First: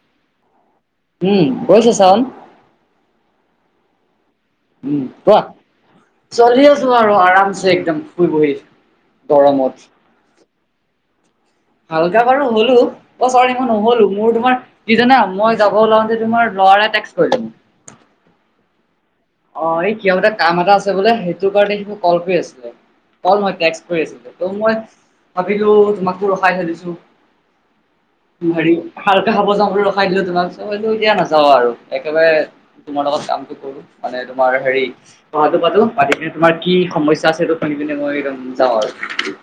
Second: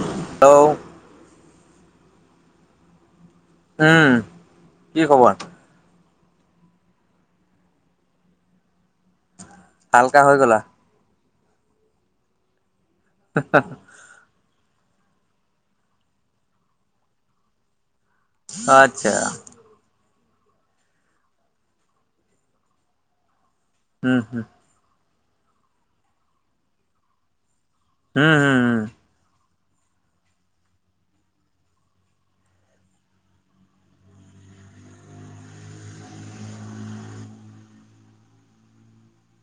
Hello উম, গৈছে sound. উম। কি উম, খবৰ কোৱা। চলি আছো আৰু আৰামছে একদম শুই বহি গৰমত। হালকা হৈ গ'লা। হালকা বাৰু হ'লো অ চৰি মই নহ'লো মোৰ তোমাৰ কি জানা মই যাব ওলাওঁতে তোমাৰ লৰা এটাই টেক্স কৰিলে। আচ্ছা। অ', এই কিয় এটা কাম এটা আছে বোলে সেইটো কাৰণে মোক কল কৰি আছিলে, কল নহয় টেক্স। উম হম মই ভাবিলো তোমাকো ৰখাই থলছো উম হেৰি খাব চাম ৰখাই দিলো তোমাক চব এতিয়া নাযাও আৰু একেবাৰে তোমাৰ লগত কামটো কৰো মানে তোমাৰ হেৰি পঢ়াটো পাতো, পাতি কিনে তোমাৰ কি সমস্যা আছে সেইটো শুনি পিনে মই একদম যাওঁ আৰু।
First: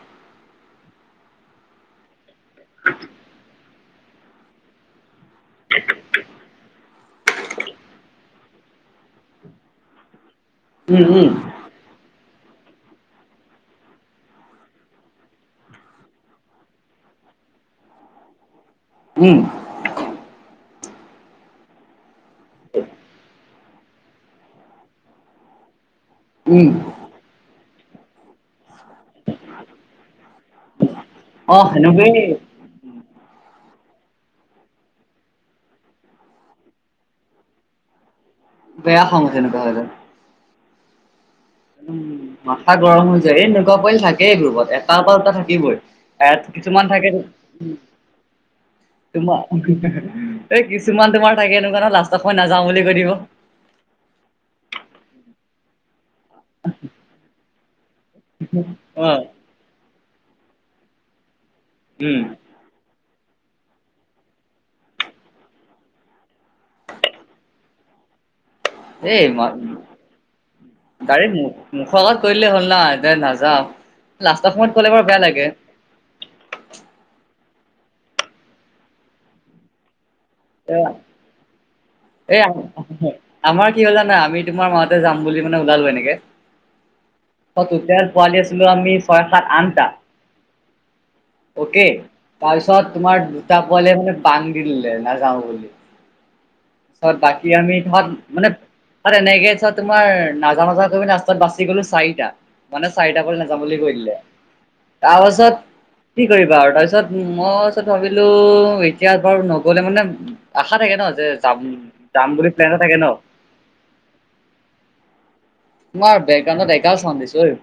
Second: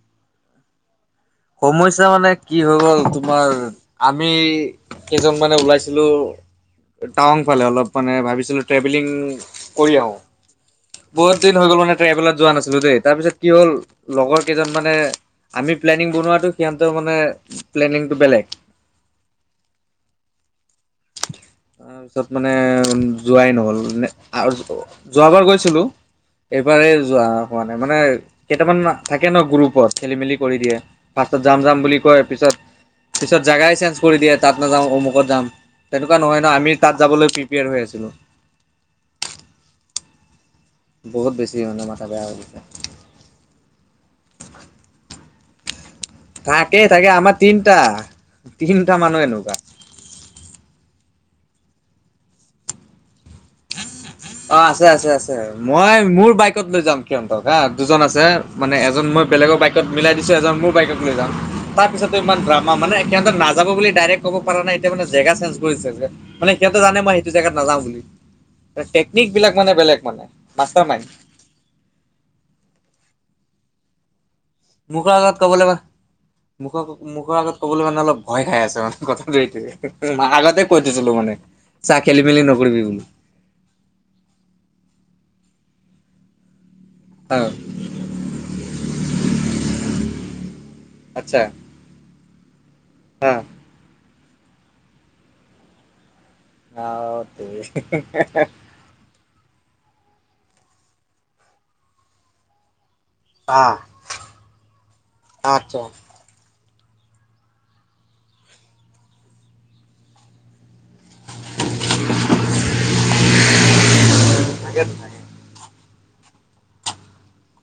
সমস্যা মানে কি হৈ গ'ল তোমাৰ, আমি কেইজনমানে ওলাইছিলোঁ, টাৱং ফালে অলপ মানে ভাবিছিলোঁ ট্ৰেভেলিং কৰি আহোঁ। উম উম ক'ত কি হৈ গ'ল মানে ট্ৰেভেলত যোৱা নাছিলোঁ দেই, তাৰ পিছত কি হ'ল লগৰ কেইজনমানে আমি প্লেনিং বনোৱাটো সিহঁতৰ মানে প্লেনিংটো বেলেগ। উম। তাৰপিছত মানে উম, যোৱাই নহ'ল [unintelligible] যোৱাবাৰ গৈছিলোঁ। উম এইবাৰেই যোৱা হোৱা নাই মানে কেইটামান থাকে ন গ্ৰুপত খেলি মেলি কৰি দিয়ে, ফাৰ্ষ্টত অ যাম যাম বুলি সেনেকুৱাই কয় পিছত পিছত জাগাই চেঞ্জ কৰি দিয়ে তাত নাযাওঁ অমুকত যাম তেনেকুৱা নহয় ন আমি তাত যাবলৈ প্ৰিপেয়াৰ হৈ আছিলো বেয়া সমওঁ তেনেকুৱালে বহুত বেছি মানে ম মাথা বেয়া হৈ গৈছে। মাথা গৰম হৈ যায় এনেকুৱা পৰিৱাল থাকেই গ্ৰুপত এটা পৰা এটা থাকিবই কিছুমান থাকে তিনটা মানুহ তোমাৰ এনেকুৱা। এই কিছুমান তোমাৰ থাকে এনেকুৱা ন লাষ্ট সময় নাযাওঁ বুলি ক দিব অ আছে আছে আছে মই মোৰ বাইকত লৈ যাম সিহঁতক এ দুজন আছে মানে এজন অ মই বেলেগৰ বাইকত মিলাই দিছো এজন মোৰ বাইকত লৈ যাাম তাৰ পিছতো উম ইমান ড্ৰামা মানে সিহঁত নাাব বুলি ডাইৰেক্ট ক'ব পৰা নাই এতিয়া মানে জেগা চেঞ্জ কৰিছে যে মানে সিহঁতেো জানে মই সেইটো জেগাত নাযাওঁ বুলি টেকনিক বিলাক মানে বেলেগ মানে মাাৰ মাইণ্ড এই ডাইৰেক্ট মুখৰ আগত কৰি দলেই হ'ল না দে নাযাওঁ লাষ্টটা সময়ত কলে বাৰু মুখৰ বেয়া আগত লাগে ক'বলৈ মানে মুখৰ মুখৰ আগত ক'বলৈ মানে অলপ ভয় খাই আছে মানে কৰি আগত কৈ দিছিলো মানে চা খেলি মেলি এ নকৰিবি বুলি আমাৰ কি হলা নাই আমি তোমাৰ মাতে যাম বুলি মানে ওলালো এনেকে টেল পোৱালি আছিলো আমি ছয় সাত আঠটা আচ্ছা অকে তাৰপিছত তোমাৰ দুটা কলে মানে বান্ধ দিলে নাযাওঁ বুলি চ বাকী আমি ধত মানে আৰু এনেকে চ তোমাৰ নাজা মাজা কৰিি ৰাস্তাত বাচি গলো চাৰিটা মানে চাৰিটাাক নাযাম হা বুলি কৈলে তাৰপাছত কি কৰিবা আৰু তাৰপিছত মই ওচৰত ভাবিলো এতিয়া বাৰু নগলে মানে আশা থাকে ন যে যাম যাম বুলি প্লেনত থাকে ন নাকে ন তোমাৰ বকগ্ৰাউণ্ডত এাল চন্দ দিছো এই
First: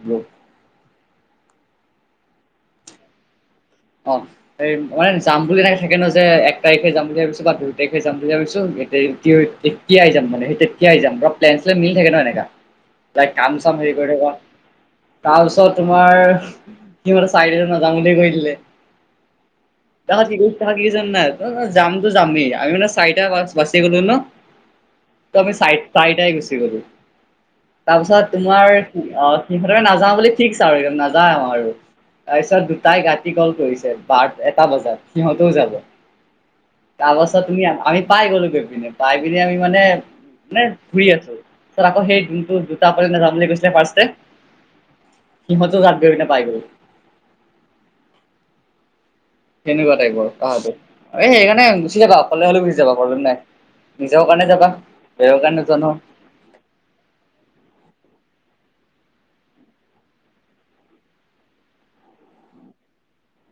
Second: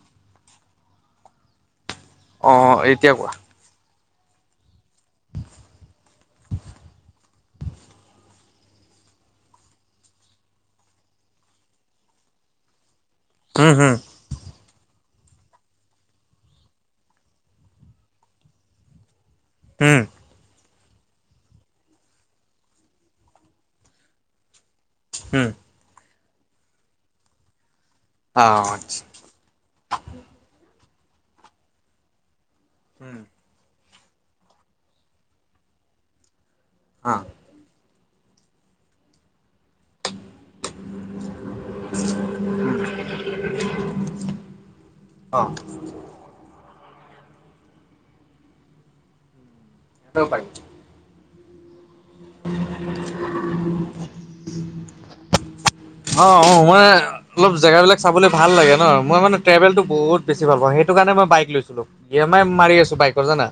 অঁ এতিয়া কোৱা অফ এই মানে যাম বুলি এনেক থাকে ন যে এক তাৰিখে যাম বুলি ভাবিছো বা দুই তাৰিখে যাম বুলি ভাবিছো এ কি আইজাম মানে কি আইজাম সেই তেতিয়া আহ যাম বা প্লেন্লে মিল থে ন এনেককা [unintelligible] লাইক কাম উম চাম হেৰি হুম কৰি থকা তাৰপিছত তোমাৰ সিহঁতে চাৰিদজন নাযাওঁ বুলি কৈ দিলে হম টকা ত্ৰিৰিশ টকা দি আছা নাই যামতো যামেই আমি মানে চাৰিটা বাচি গলো ন ত উম আমি চাই চাৰিটাই গুচি গলো তাৰপিছত আহ তোমাৰ অ সিহঁতেৰে নাযাওঁ বুলি ঠিকছ আৰু নাযাওঁ আৰু তাৰপিছত দুটাই উম গাটতি গ'ল কৰিছে বাট এটা বজাত সিহঁতও যাব তাৰপাছত অ তুমি আমি পাই গ'লো গৈ পিনে পাই পিনে আমি মানে মানে ঘূৰি আছো, আকৌ সেই যোনটো জোত প যাম [unintelligible] অ [unintelligible] [unintelligible] সেনেকুৱা টাইপৰ, তাহটো সেইকাৰণে গুচি যাবা অকলে হ'লেও গুচি যাবা প্ৰব্লেম নাই, নিজৰ কাৰণে যাবা বেলেগৰ কাৰণে নোযোৱা নহয় অ', অ', মই অলপ জেগাবিলাক চাব ভাল লাগে ন, মইানে ট্ৰেভেলটো বহুত বেছি ভাল পাওঁ সেইটো কাৰণে মই বাইক লৈছিলো ই এম আই মাৰি আছো বাইকৰ জানা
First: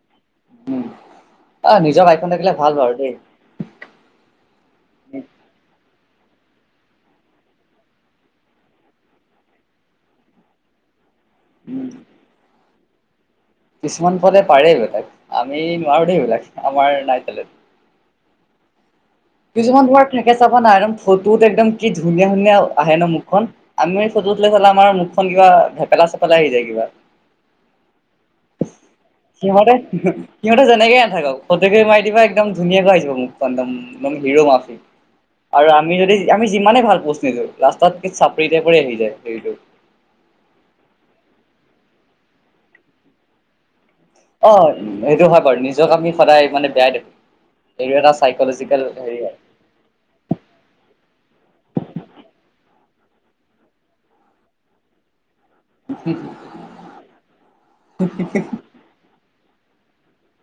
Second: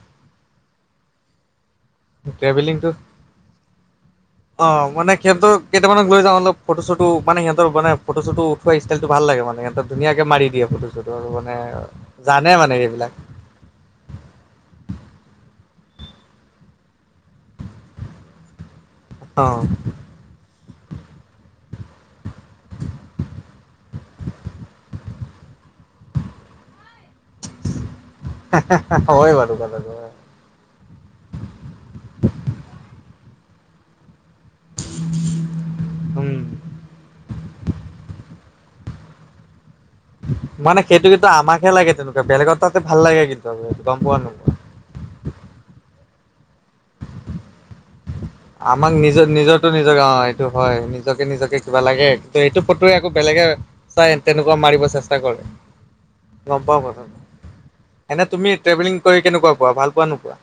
অ নিজৰ গাড়ীখন থাকিলে ভাল ট্ৰেভেলিংটোত বাৰু দেই। অ', মানে সিহঁতৰ কেইটামানক লৈ যাও, অলপ ফটোশ্বুট ত মানে সিহঁতৰ মানে ফটো চতো, উঠোৱা ষ্টাইলটো ভাল লাগে মানে সিহঁতক ধুনিয়াকে মাৰি দিয়ে ফটো চতো আৰু এ, জানে মানে এইবিলাক কিছুমান পদে পাৰে এইবিলাক, আমি নোৱাৰো দেই এইবিলাক আমাৰ নাই টেলেণ্ট কিছুমান ঘৰত থাকে চাবা না এয়াৰম ফটোত একদম কি ধুনীয়া ধুনীয়া আহে ন মুখখন, আমি ফটোতৈ চালা আমাৰ মুখ খন কিবা ভেপেলা চেপেলা আহি যায় কিবা অ হয় বাৰু সিহঁতে কথাটো সিহঁতে যেনেকে নাথাকক, ফটো একপি দিবা একদম ধুনীয়াকৈ আহি যাব মুখ খন একদম একম হিৰো মাফি, আৰু আমি যদি উম আমি যিমানে ভাল পজ নিদু লাষ্টত নি চাব ফ্ৰীতে পৰি আহি যায় হেৰিটো মানে, সেইটো কিন্তু আমাকহে লাগে তেনেকুৱা বেলেগৰ তাতে ভাল লাগে কিন্তু গম পোৱা নো হয়, সেইটো হয় বাৰু নিজক আমি সদায় মানে বেয়াই দেখো এইটো এটা চাইকল আমাক নিজৰ নিজৰ টো নিজৰ এইটো হয়, নিজকে নিজকে কিবা লাগে কিন্তু এইটো ফটো আকৌ বেলেগে চাই তেনেকুৱা মাৰিব চেষ্টা কৰে, গম পাও প্ৰথম এনে তুমি ট্ৰভেলিং কৰি কেনেকুৱা পোৱা ভাল পোৱা নোপোৱা?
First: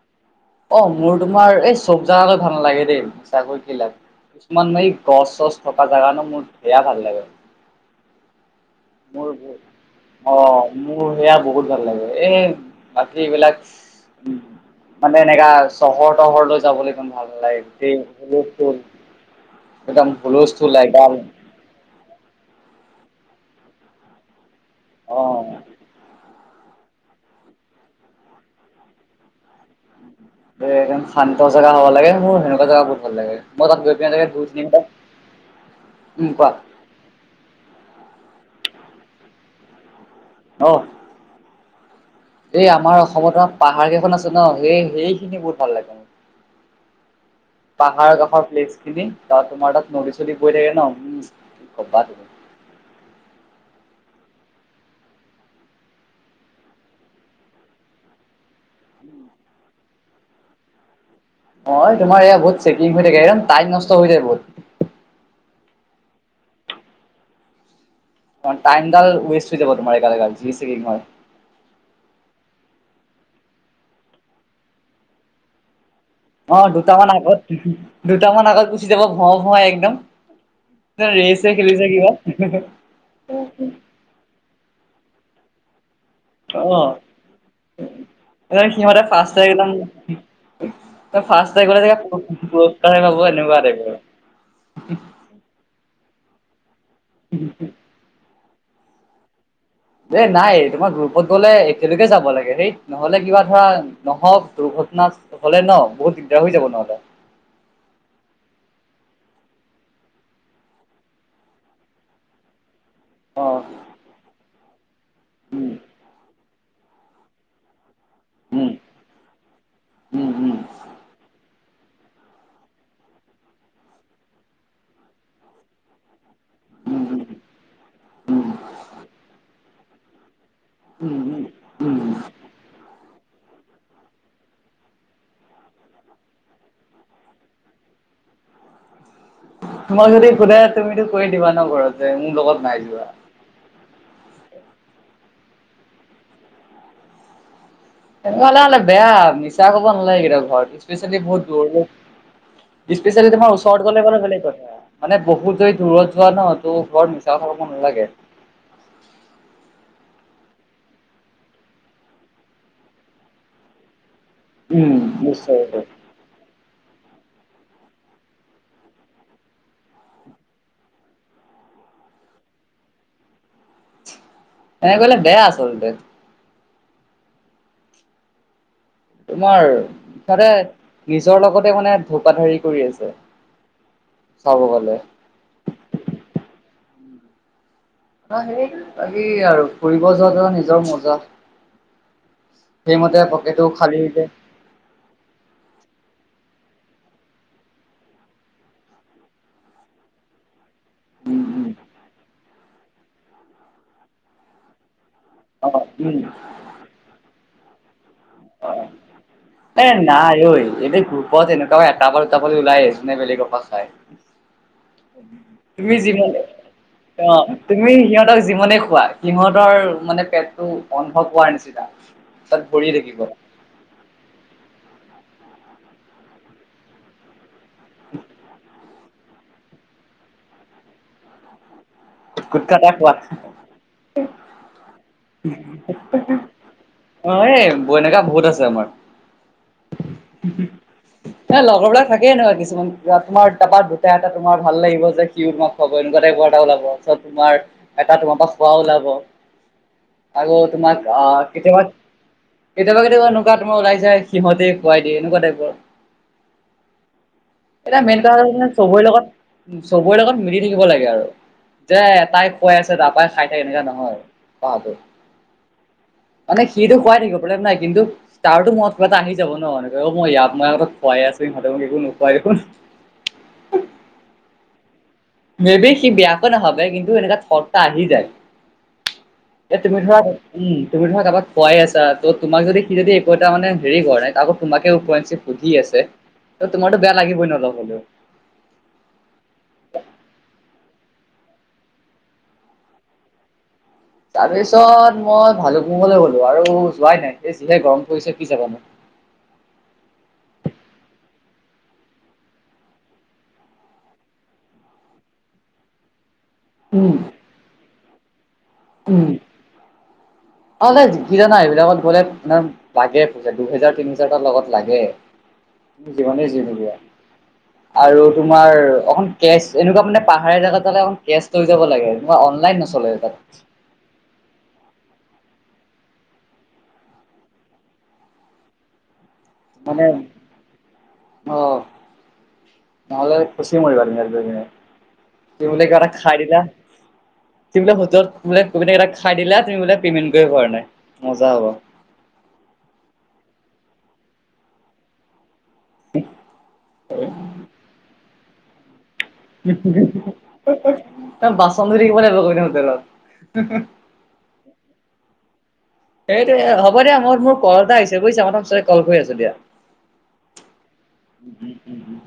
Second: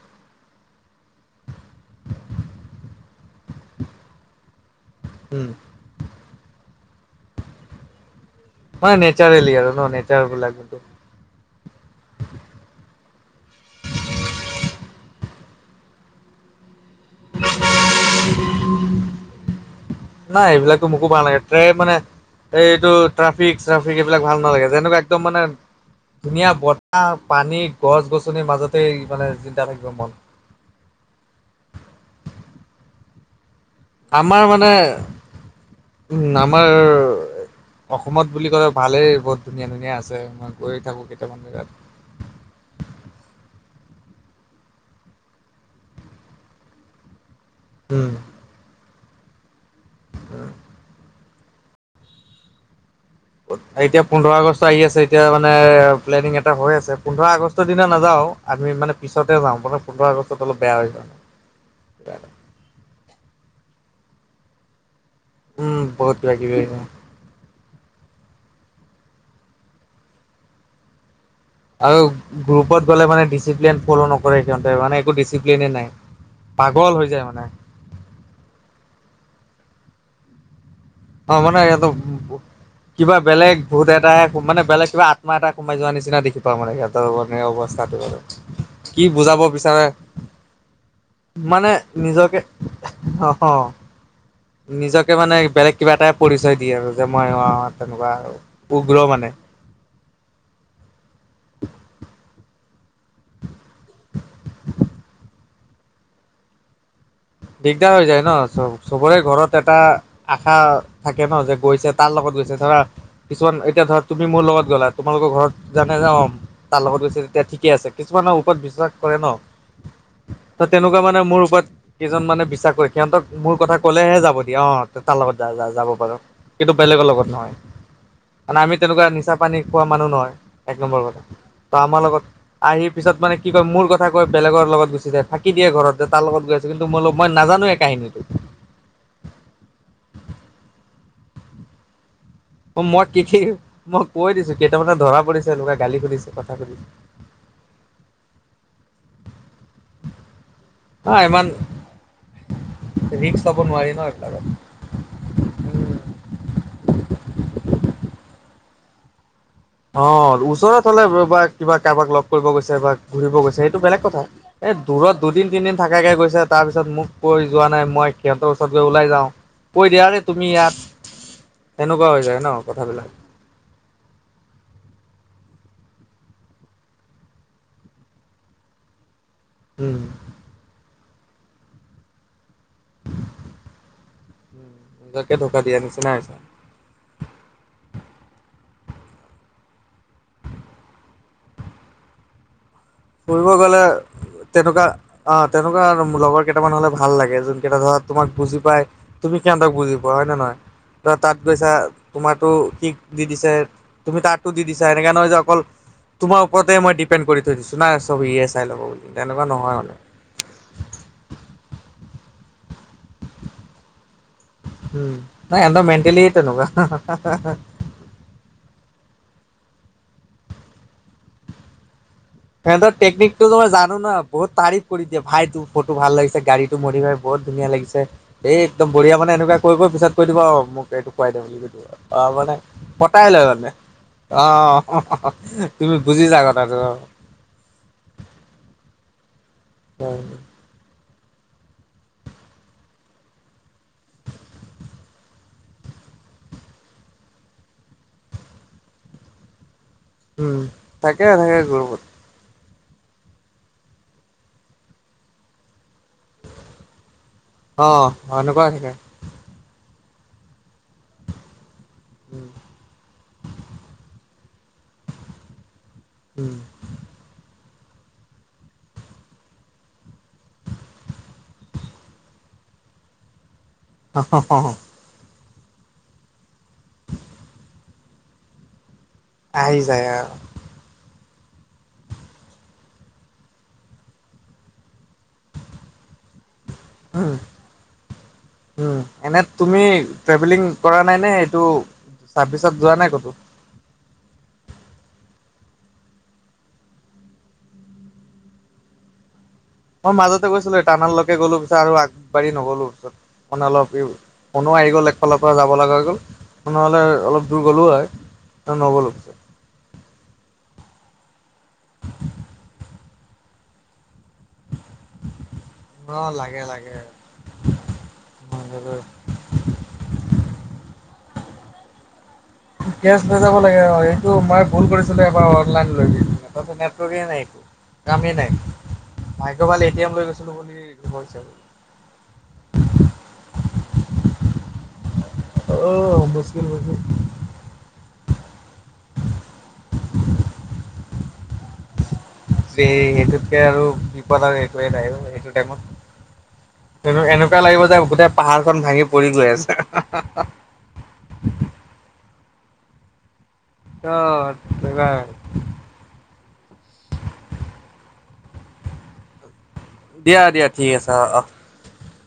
অ', মোৰ তোমাৰ এই চব জাগাতে ভাল নালাগে দেই, চাকৈ বিলাক কিছুমান মাই ক গ উম চছ থকা জেগানো মোৰ বেয়া ভাল লাগে মানে, মোৰ নেচাৰেলি আৰু ন নেচাৰ বিলাক। অ', মোৰ, সেয়া বহুত ভাল লাগে এই বাকী বিলাক। মানে, এনেকা চহৰ তহৰ লৈ যাবলৈ ইমান ভাল নালাগে গোটেই একদম ভুলস্থুল লাই বাম। দে মানে, এইটো ট্ৰেফিক চেফিক এইবিলাক ভাল নালাগে যেনেকুৱা একদম মানে অ'। ধুনীয়া বতাহ, পানী, গছ গছনিৰ মাজতেই মানে চিন্তা থাকিব মন এ, একম শান্ত জেগা হবা লাগে, মোৰ হেনুকা জাগা বুত ভাল লাগে মই তাত গৈ পিনে দুই আমাৰ, তিনি মানে ঘণ্টা উ উম, কোৱা আমাৰ অসমত বুলি ক'লে ভালেই বহুত ধুনীয়া, ধুনীয়া আছে, মই অ', গৈয়ে থাকোঁ কেইটামান জেগাত এই, আমাৰ অসমত পাহাৰ কেইখন আছে ন সেই সেইখিনি বহুত ভাল লাগে। চ পাহাৰ কাষৰ প্লেচ খিনিত, তোমাৰ তাত নদী চদী উম। পৰি থাকে থাকে ন কবাত এতিয়া পোন্ধৰ আগষ্ট আহি আছে, এতিয়া মানে প্লেনিং এটা হৈ আছে পোন্ধৰ আগষ্টৰ দিনা নাযাও- আমি মানে, পিছতে যাওঁ মানে পোন্ধৰ আগষ্টত অলপ বেয়া হয় কাৰণে অ', তোমাৰ ইয়া, বহুত চেকিং হৈ থাকে টাইম নষ্ট হৈ যায় বহুত উম, বহুত [unintelligible] অ', টাইমডাল ৱেষ্ট হৈ যাব তোমাৰ একে যি চ কি হয়। আৰু গ্ৰুপত গ'লে মানে, ডিচিপ্লিন ফল' নকৰে সিহঁতে মানে একো ডিচিপ্লনেই নাই। অ', পাগল হৈ দুটামান যায় আগত মানে দুটামান আগত গুচি যাব ভুৱা ভৱাই একদম অ', ৰেচে মানে খেলিছে ইহতক, কিবা কিবা বেলেগ ভোত এটাই ও মানে বেলেগ কিবা আত্মা এটা সোমাই যোৱা নিচিনা দেখি। মানে অ সিহঁতৰ অৱস্থাটো বাৰ একদম সিহঁতে কি ফাৰ্ষ্ট বুজাব একদম বিচাৰা। ফাৰ্ষ্ট মানে গ'লে চাগে নিজকে পুৰস্কাৰে পাব এনেকুৱা টাইপৰ নিজকে মানে বেলেগ কিবা এটাই পৰিচয় দিয়ে আৰু যে মই অ' তেনেকুৱা উগ্ৰ মানে। এ নাই তোমা গ্ৰুপত গলে একেলগে যাব লাগে হেই। নহ'লে কিবা ধৰা নহওক দুৰ্ঘটনা হ'লে ন বহুত দিগদাৰ হৈ যাব নহ'লে। দিগদাৰ হৈ যায় ন চব চবৰে ঘৰত এটা আশা থাকে ন' যে গৈছে তাৰ লগত গৈছে ধৰা কিছুমান তোমাক এতিয়া ধৰা তুমি মোৰ লগত গ'লা। তোমালোকৰ ঘৰত জানে যাওঁ তাৰ লগত গৈছে তেতিয়া ঠিকে আছে। কিছুমানৰ ওপৰত বিশ্বাস কৰে ন' তো তেনেকুৱা মানে মোৰ ওপৰত কেইজন মানে বিশ্বাস কৰে সিহঁতক মোৰ কথা কলেহে যাব দিয়া অ' তাৰ লগত য যাব পাৰু। সেইটো বেলেগৰ লগত নহয়। মানে আমি তেনেকুৱা নিচা পানী খোৱা মানুহ নহয় এক নম্বৰ কথা ত আমাৰ লগত আহি পিছত মানে কি কয় মোৰ কথা কয় বেলেগৰ লগতুচ যায় ফাঁকি দিয়ে ঘৰত যে তাৰ লগত গৈ মইল মই নাজানো কাহীতটো। তোমাক যদি সোধ তুমিতো কৈ দিবা ন' ঘৰতে মোৰ লগত নাই অ' মই যোৱা। কি কি মই কৈ দিছো কেইটামানে ধৰা পৰিছে এনেকুৱে গালি সুধিছে কথা সুধছে। তেনেকুৱা হলে হ'লে বেয়া মিা কব নালাগেেইতিটা ঘৰ পিছ হা হুিয় ইমান ৰিক্স তোমাৰ ল'ব ওচৰত নোৱাৰি ন গলে বাৰু এইবিলাকত ভেলেই কথা। মানে বহুত যদি দূৰত যোৱা নহতো ঘৰত মিছা খাব নালাগে। অ' ওচৰত হলে বা কিবা কাৰোবাক লগ কৰিব গৈছে বা ঘূৰিব গৈছে সেইটো বেলেগ কথা। এই দূৰত দুদিন তিনদিন থাকাকে গৈছে তাৰপিছত মোক কৈ যোৱা নাই মই সিহঁতৰ ওচৰত গৈ ওলাই যাওঁ কৈ দিয়া ৰে তুমি ইয়াত সেনেকুৱা হৈ যায় ন কথাবিলাক। এনে কলে বেয়া আচলতে। তোমাৰ উম, তাতে নিজৰ লগতে মানে ধোপ ধাৰী কৰি আছে চা ব গলে। নিজকে থকা দিয়া নিচিনাাই হৈছে। ন' সেই বাকী আৰু ফুৰিব যোৱাতে নিজৰ মজা। সেইমতে ফুৰিব পকেটো গ'লে খালী যে তেনেকুৱা অ' তেনেকুৱা লগৰ কেইটামান হলে ভাল লাগে যোন কেইটা ধৰা তোমাক বুজি পাই। তুমি কে বুজি পোৱা হয় নে নহয়। ত' তাত গৈছা তোমাৰো কিক দি দিছে তুমি তাতো দি দিছা এনেকাে নহৈ যাওক অকল অ উম তোমাৰ ওপতে মই ডিপেণ্ড কৰি থৈ দিছো নাই চব ই চাই ল'ব বুলি তেনেকুৱা নহয় এ মানে। নাই ঐ এইব গ্ৰুপত এনেকুৱা এটাবাল দুটাপাল ওলাই আহিছে নে বেলেগৰক পৰা চাই। উম, নাই সিহঁতৰ তুমি মেণ্টেলি যমান তেনেকুৱা। অ' তুমি সিহঁতক যিমানে খোৱা সিহঁতৰ মানে পেটটো অন্ধ পোৱাৰ নিচিনা। তাত ভৰি ফেটৰ থাকিব টেকনিক টো মই জানো ন' বহুত তাৰিফ কৰি দিয়ে ভাই তোৰ ফটো ভাল লাগিছে গাড়ীটো মৰি ভাই বহুত ধুনীয়া লাগিছে এইে একদম বঢিয় মানে এনেকুৱা কৈ পিছত কৈ দিব আৰু মোক এইটো খুৱাই দে বুলি কৈ দো আৰু। অ' মানে গুটখা এটা খোৱা কটাই লয় মানে। অ' তুমি বুজিছা কথাতটো অ'। অ' এই বৈনকা বহুত আছে আমাৰ। হয়। এ লগৰবিলাক থাকেই এ নকুৱা কিছুমান তোমাৰ তাৰাপাত দুটা এটা তোমাৰ ভাল লাগিব যে কি তোমাক খাব এনেকুৱা টাইপৰ এটা ওলাব তোমাৰ এটা তোমাৰ পৰা খোৱাও ওলাব। উম আগৌ তোমাক থাকে থাকে কেতিয়া ব গ্ৰুপত কেতিয়াবা কেতিাবা নকুৱ তম ওাই সিহতে খুৱাইিয়ে একুৱা টাইপৰ। অ এটা মেইন কথা এনেকুৱা মে থাকে। চবৰে লগত চবৰে লগত মিলি থাকিব লাগে আৰু। যে এটাই খুৱ আছে তাৰাপাই খাই থাক এনেকে নহয় পাহটো উম মানে সি টো খুৱাই থাকিব প্ৰব্লেম নাই কিন্তু তাৰতো মনত কিবা এটা আহি যাব ন' এনেকে অ', মই ইয়াত মই আগতে খুৱাই আছোঁ, ইিহঁতে মোক একো নোখোৱাই দেখোন। [inaudible] মে বি সি বয়াকৈ নাভাবে কিন্তু এনেকা থত এটা আহি যায়। আহি তুমি যায় ধৰা আৰু উম, তুমি ধৰা কাৰোবাক খোৱাই আছা ত' তোমাক যদি সি যদি একো এটা মানে হেৰি কৰা নাই আকৌ তোমাকে ওপৰঞ্চি সুধি আছে তোমাৰতো বেয়া উম। লাগিবই ন' অলপ হলেও। উম, এনে তুমি ট্ৰেভেলিং কৰা নাই নে এইটো চাৰ্ভিচত যোৱা নাই ক'তো? চাৰ্ভিচত মই ভালুকপুংলৈ গলো আৰু যোৱাই নাই এ যিহে গৰম পৰিছে কি যাবা নো। মই মাজতে গৈছিলো টানাললৈকে গলো পিছত আগবাঢ়ি নগ'লো পিছত। মানে অলপ ই ফোনো আহি গ'ল একফালৰ পৰা যাব লগা হৈ গ'ল। নহ'লে উম অলপ দূৰ গ'লো হয় নগলো পিছত। অ', কি জানা এইবিলাকত গলে তোমাৰ লাগে পইচা দুহেজাৰ তিনি হেজাৰ এটা লগত লাগে। অ জীৱনে লাগে [unintelligible] লাগে আৰু তোমাৰ অখন কেচ, এনেকুৱা মানে পাহাৰ জেগাত যালে অকন কেচ লৈ যাব লাগে এনেকা অনলাইন নচলে কেচ [unintelligible] তাত। মই ভুল কৰিছিলোঁ এবাৰ অনলাইন লৈ গৈ কিনে, তাৰপিছত নেটৱৰ্কে নাই একো কামেই নাই ভাগ্য ভাল মানে এতি এম লৈ গৈছিলো বুলি হৈছেগৈ। অ' নহ'লে ফাঁচি মৰিবা তুমি তাত গৈ কেনে, কি অ বুলি কৈ এটা খাই দিলা। মুস্কিল মুস্কিল তুমি বোলে হোটেলত বোলে [unintelligible] খাই দিলা তুমি বোলে পেমেণ্ট কৰিব পৰা নাই, মজা হ'ব। বেহ, সেইটোতকে আৰু বিপদ আৰু একোৱে নাই অ, সেইটো টাইমত [unintelligible] তই লাগিব যে গোটেই পাহাৰখন ভাঙি পৰি গৈ আছে তাত বাচন ধুই থাকিব লাগিব [unintelligible] হোটেলত। অ', তেনেকুৱাই আৰু। সেইটোৱে হ'ব দিয়া মই মোৰ কল এটা আহি বুজিছা, মই তোমাক পিছতকে কল কৰি আছোঁ দিয়া। দিয়া দিয়া ঠিক আছে অ', অ', উম উম উম উম।